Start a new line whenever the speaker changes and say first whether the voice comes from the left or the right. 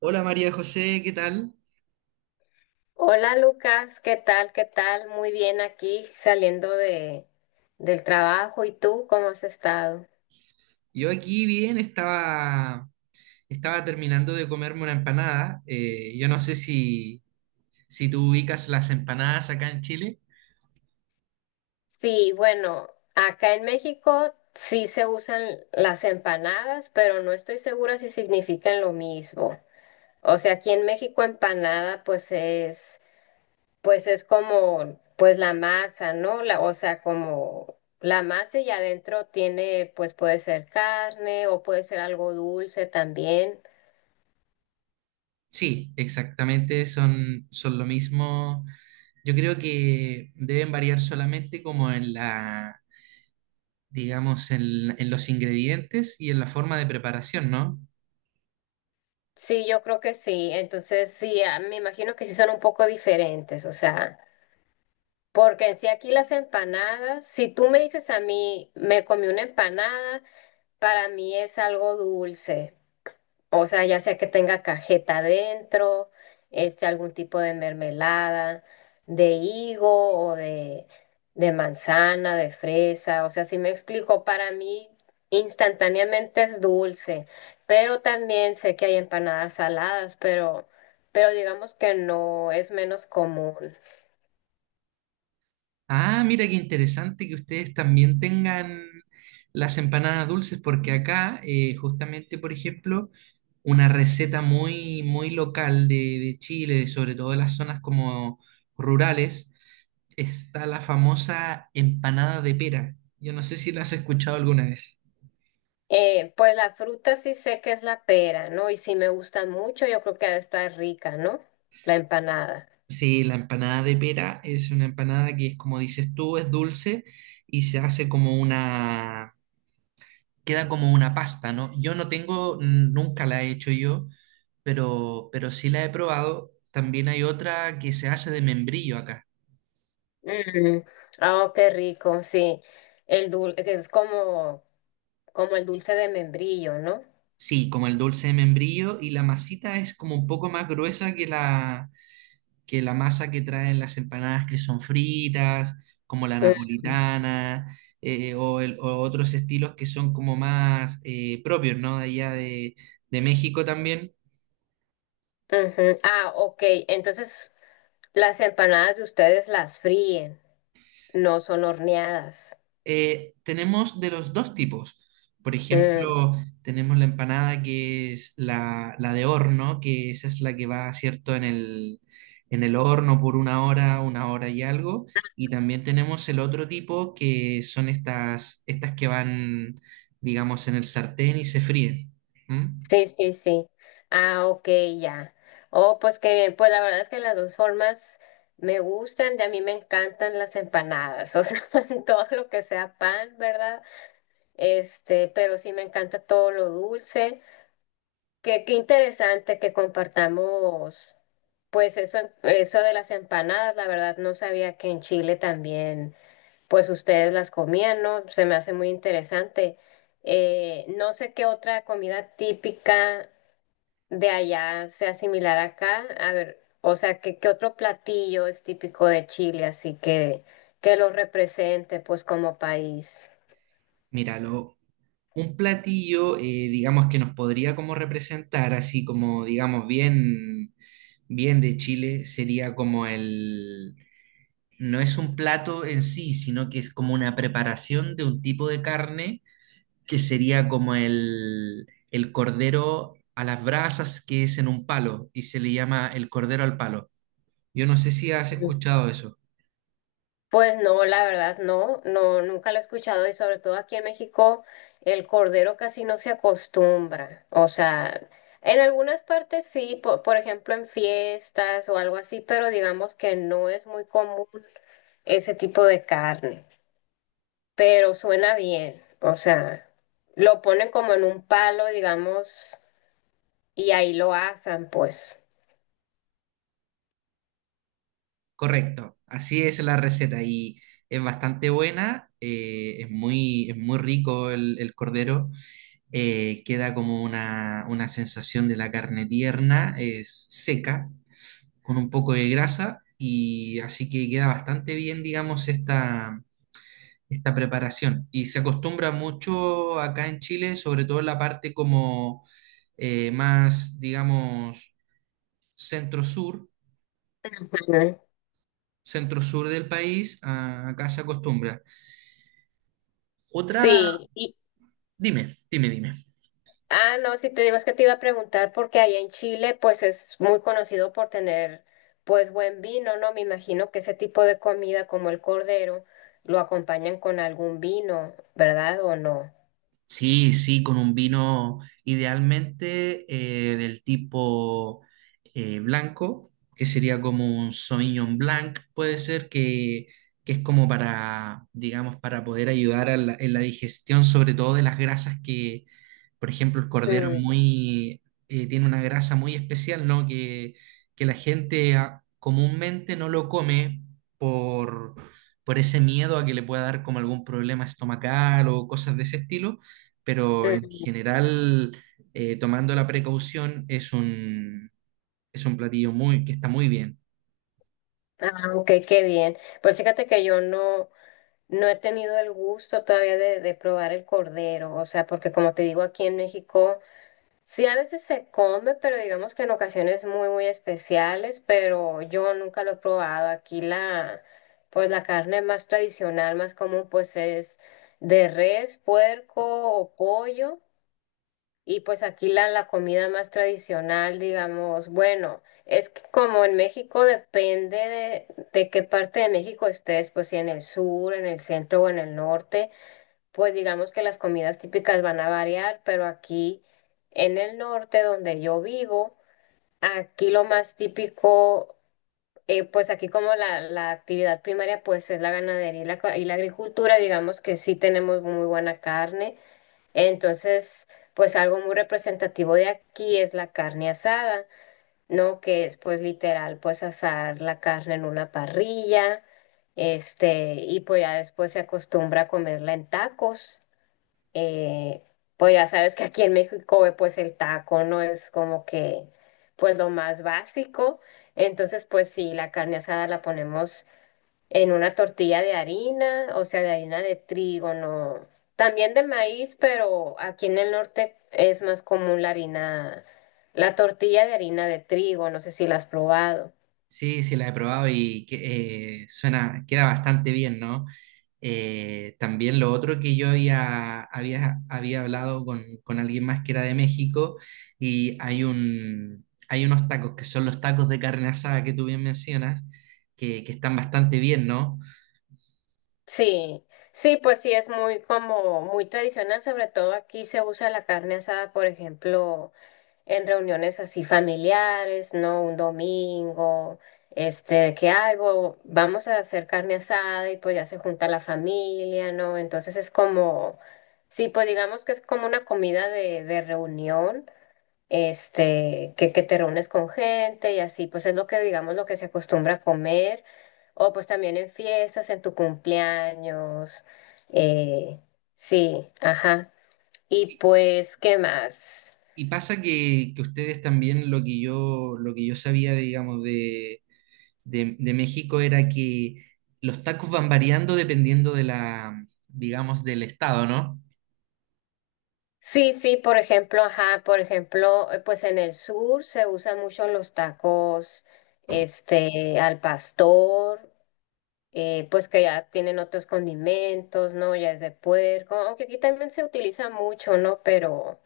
right: Hola María José, ¿qué tal?
left: Hola Lucas, ¿qué tal? ¿Qué tal? Muy bien aquí saliendo de, del trabajo. ¿Y tú cómo has estado?
right: Yo aquí bien, estaba, estaba terminando de comerme una empanada. Yo no sé si tú ubicas las empanadas acá en Chile.
left: Sí, bueno, acá en México sí se usan las empanadas, pero no estoy segura si significan lo mismo. O sea, aquí en México empanada pues es como pues la masa, ¿no? La, o sea, como la masa y adentro tiene pues puede ser carne o puede ser algo dulce también.
right: Sí, exactamente, son lo mismo. Yo creo que deben variar solamente como en la, digamos, en los ingredientes y en la forma de preparación, ¿no?
left: Sí, yo creo que sí. Entonces, sí, me imagino que sí son un poco diferentes, o sea, porque en sí aquí las empanadas, si tú me dices a mí, me comí una empanada, para mí es algo dulce. O sea, ya sea que tenga cajeta adentro, algún tipo de mermelada, de higo o de manzana, de fresa. O sea, si me explico, para mí instantáneamente es dulce, pero también sé que hay empanadas saladas, pero digamos que no es menos común.
right: Ah, mira qué interesante que ustedes también tengan las empanadas dulces, porque acá, justamente, por ejemplo, una receta muy, muy local de Chile, sobre todo de las zonas como rurales, está la famosa empanada de pera. Yo no sé si la has escuchado alguna vez.
left: Pues la fruta sí sé que es la pera, ¿no? Y si me gusta mucho, yo creo que ha de estar rica, ¿no? La empanada.
right: Sí, la empanada de pera es una empanada que es como dices tú, es dulce y se hace como una queda como una pasta, ¿no? Yo no tengo, nunca la he hecho yo, pero sí la he probado. También hay otra que se hace de membrillo acá.
left: Mm, oh, qué rico, sí. El dulce, que es como, como el dulce de membrillo, ¿no?
right: Sí, como el dulce de membrillo y la masita es como un poco más gruesa que que la masa que traen las empanadas que son fritas, como la
left: Mm,
right: napolitana o, o otros estilos que son como más propios, ¿no? De allá de México también.
left: ujú. Ah, ok. Entonces, las empanadas de ustedes las fríen, no son horneadas.
right: Tenemos de los dos tipos. Por
left: Mm,
right: ejemplo, tenemos la empanada que es la de horno, que esa es la que va, ¿cierto?, en en el horno por una hora y algo. Y también tenemos el otro tipo, que son estas que van, digamos, en el sartén y se fríen. ¿Mm?
left: sí, sí, sí. Ah, ok, ya. Oh, pues qué bien. Pues la verdad es que las dos formas me gustan, de a mí me encantan las empanadas, o sea, todo lo que sea pan, ¿verdad? Pero sí me encanta todo lo dulce. Qué, qué interesante que compartamos, pues eso de las empanadas, la verdad no sabía que en Chile también, pues ustedes las comían, ¿no? Se me hace muy interesante. No sé qué otra comida típica de allá sea similar acá. A ver, o sea, qué, qué otro platillo es típico de Chile, así que lo represente, pues como país.
right: Mira, un platillo, digamos, que nos podría como representar, así como, digamos, bien, bien de Chile, sería como el, no es un plato en sí, sino que es como una preparación de un tipo de carne que sería como el cordero a las brasas que es en un palo y se le llama el cordero al palo. Yo no sé si has escuchado eso.
left: Pues no, la verdad no, no, nunca lo he escuchado y sobre todo aquí en México el cordero casi no se acostumbra. O sea, en algunas partes sí, po- por, ejemplo en fiestas o algo así, pero digamos que no es muy común ese tipo de carne. Pero suena bien, o sea, lo ponen como en un palo, digamos, y ahí lo asan, pues.
right: Correcto, así es la receta y es bastante buena, es muy rico el cordero, queda como una sensación de la carne tierna, es seca, con un poco de grasa y así que queda bastante bien, digamos, esta preparación. Y se acostumbra mucho acá en Chile, sobre todo en la parte como más, digamos, centro-sur,
left: Ujú.
right: centro-sur del país, ah, acá se acostumbra. Otra,
left: Sí,
right: dime, dime, dime.
left: ah, no, si te digo es que te iba a preguntar porque allá en Chile pues es muy conocido por tener pues buen vino, ¿no? Me imagino que ese tipo de comida como el cordero lo acompañan con algún vino, ¿verdad? ¿O no?
right: Sí, sí, con un vino idealmente del tipo blanco, que sería como un Sauvignon Blanc, puede ser que es como para, digamos, para poder ayudar a en la digestión, sobre todo de las grasas que, por ejemplo, el cordero es
left: Mm,
right: muy, tiene una grasa muy especial, ¿no? Que la gente ah, comúnmente no lo come por, por ese miedo a que le pueda dar como algún problema estomacal o cosas de ese estilo, pero en
left: mm.
right: general, tomando la precaución, es un platillo muy, que está muy bien.
left: Ah, ok, qué bien. Pues fíjate que yo no, no he tenido el gusto todavía de probar el cordero, o sea, porque como te digo, aquí en México. Sí, a veces se come, pero digamos que en ocasiones muy, muy especiales, pero yo nunca lo he probado. Aquí la, pues la carne más tradicional, más común, pues es de res, puerco o pollo. Y pues aquí la, la comida más tradicional, digamos, bueno, es que como en México depende de qué parte de México estés, pues si en el sur, en el centro o en el norte. Pues digamos que las comidas típicas van a variar, pero aquí en el norte donde yo vivo, aquí lo más típico, pues aquí como la actividad primaria pues es la ganadería y la, co- y la agricultura, digamos que sí tenemos muy buena carne, entonces pues algo muy representativo de aquí es la carne asada, ¿no? Que es pues literal pues asar la carne en una parrilla, este, y pues ya después se acostumbra a comerla en tacos. Eh, pues ya sabes que aquí en México, pues el taco no es como que, pues lo más básico. Entonces, pues sí, la carne asada la ponemos en una tortilla de harina, o sea, de harina de trigo, no. También de maíz, pero aquí en el norte es más común la harina, la tortilla de harina de trigo, no sé si la has probado.
right: Sí, sí, la he probado y que, suena, queda bastante bien, ¿no? También lo otro que yo había hablado con alguien más que era de México y hay un, hay unos tacos que son los tacos de carne asada que tú bien mencionas, que están bastante bien, ¿no?
left: Sí, sí, pues sí, es muy como muy tradicional, sobre todo aquí se usa la carne asada, por ejemplo. En reuniones así familiares, ¿no? Un domingo, este, que algo, vamos a hacer carne asada y pues ya se junta la familia, ¿no? Entonces es como, sí, pues digamos que es como una comida de reunión, este, que te reúnes con gente y así, pues es lo que digamos lo que se acostumbra a comer, o pues también en fiestas, en tu cumpleaños, eh, sí, ajá. Y pues, ¿qué más?
right: Y pasa que ustedes también lo que yo sabía, digamos, de, de México era que los tacos van variando dependiendo de la, digamos, del estado, ¿no?
left: Sí, sí, por ejemplo, ajá, por ejemplo, pues en el sur se usan mucho los tacos, al pastor, pues que ya tienen otros condimentos, ¿no? Ya es de puerco, aunque aquí también se utiliza mucho, ¿no?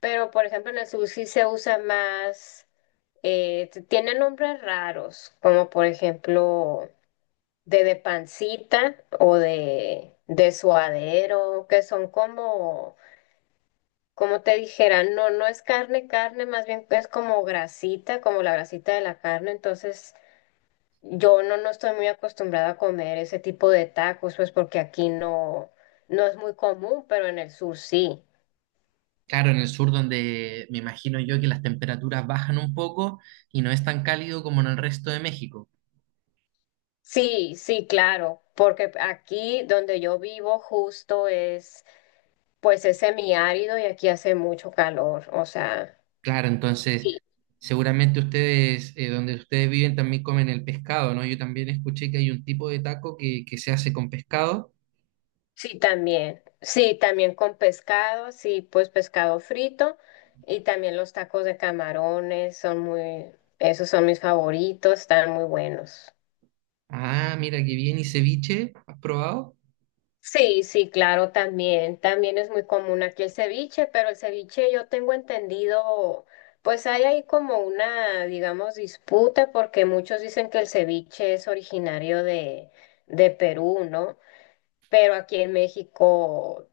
left: Pero por ejemplo, en el sur sí se usa más, t- tiene nombres raros, como por ejemplo de pancita o de suadero, que son como como te dijera, no, no es carne, carne, más bien es como grasita, como la grasita de la carne, entonces yo no, no estoy muy acostumbrada a comer ese tipo de tacos, pues porque aquí no, no es muy común, pero en el sur sí.
right: Claro, en el sur donde me imagino yo que las temperaturas bajan un poco y no es tan cálido como en el resto de México.
left: Sí, sí, claro, porque aquí donde yo vivo justo es, pues es semiárido y aquí hace mucho calor, o sea,
right: Claro,
left: y
right: entonces seguramente ustedes, donde ustedes viven también comen el pescado, ¿no? Yo también escuché que hay un tipo de taco que se hace con pescado.
left: sí, también. Sí, también con pescado, sí, pues pescado frito y también los tacos de camarones son muy, esos son mis favoritos, están muy buenos.
right: Ah, mira qué bien, ¿y ceviche? ¿Has probado?
left: Sí, sí, claro, también. También es muy común aquí el ceviche, pero el ceviche yo tengo entendido, pues hay ahí como una, digamos, disputa porque muchos dicen que el ceviche es originario de Perú, ¿no? Pero aquí en México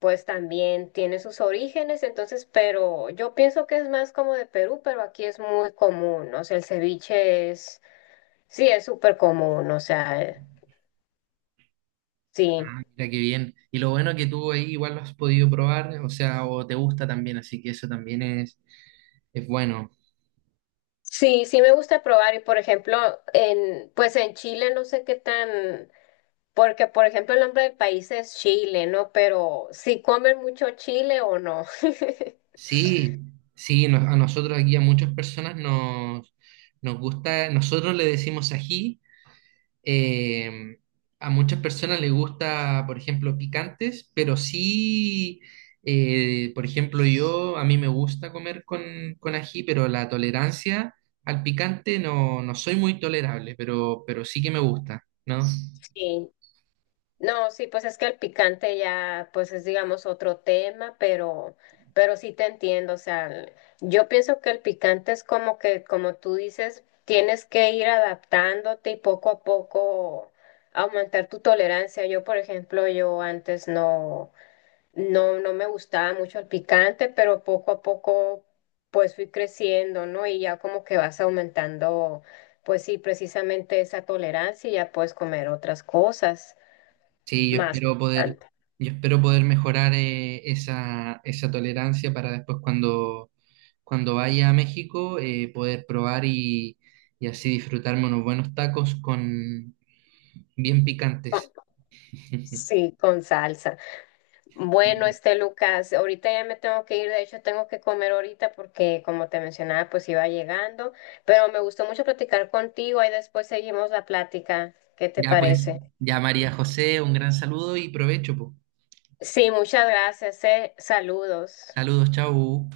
left: pues también tiene sus orígenes, entonces, pero yo pienso que es más como de Perú, pero aquí es muy común, o sea, el ceviche es, sí, es súper común, o sea, sí,
right: Ah, mira qué bien. Y lo bueno que tú ahí igual lo has podido probar, o sea, o te gusta también, así que eso también es bueno.
left: sí, sí me gusta probar y, por ejemplo, en, pues en Chile no sé qué tan, porque, por ejemplo, el nombre del país es Chile, ¿no? Pero si comen mucho chile o no.
right: Sí, sí, no- a nosotros aquí a muchas personas nos gusta, nosotros le decimos ají. Eh, a muchas personas les gusta, por ejemplo, picantes, pero sí, por ejemplo, yo, a mí me gusta comer con ají, pero la tolerancia al picante no, no soy muy tolerable, pero sí que me gusta, ¿no?
left: Sí, no, sí, pues es que el picante ya, pues es digamos otro tema, pero sí te entiendo, o sea, el- yo pienso que el picante es como que, como tú dices, tienes que ir adaptándote y poco a poco aumentar tu tolerancia. Yo, por ejemplo, yo antes no, no, no me gustaba mucho el picante, pero poco a poco pues fui creciendo, ¿no? Y ya como que vas aumentando, pues sí, precisamente esa tolerancia y ya puedes comer otras cosas.
right: Sí,
left: Más picante.
right: yo espero poder mejorar esa, esa tolerancia para después cuando, cuando vaya a México poder probar y así disfrutarme unos buenos tacos con bien picantes.
left: Con- sí, con salsa. Bueno,
right: Sí.
left: este Lucas, ahorita ya me tengo que ir, de hecho tengo que comer ahorita porque como te mencionaba, pues iba llegando, pero me gustó mucho platicar contigo, ahí después seguimos la plática. ¿Qué te
right: Ya pues,
left: parece?
right: ya María José, un gran saludo y provecho, po.
left: Sí, muchas gracias, eh. Saludos.
right: Saludos, chau.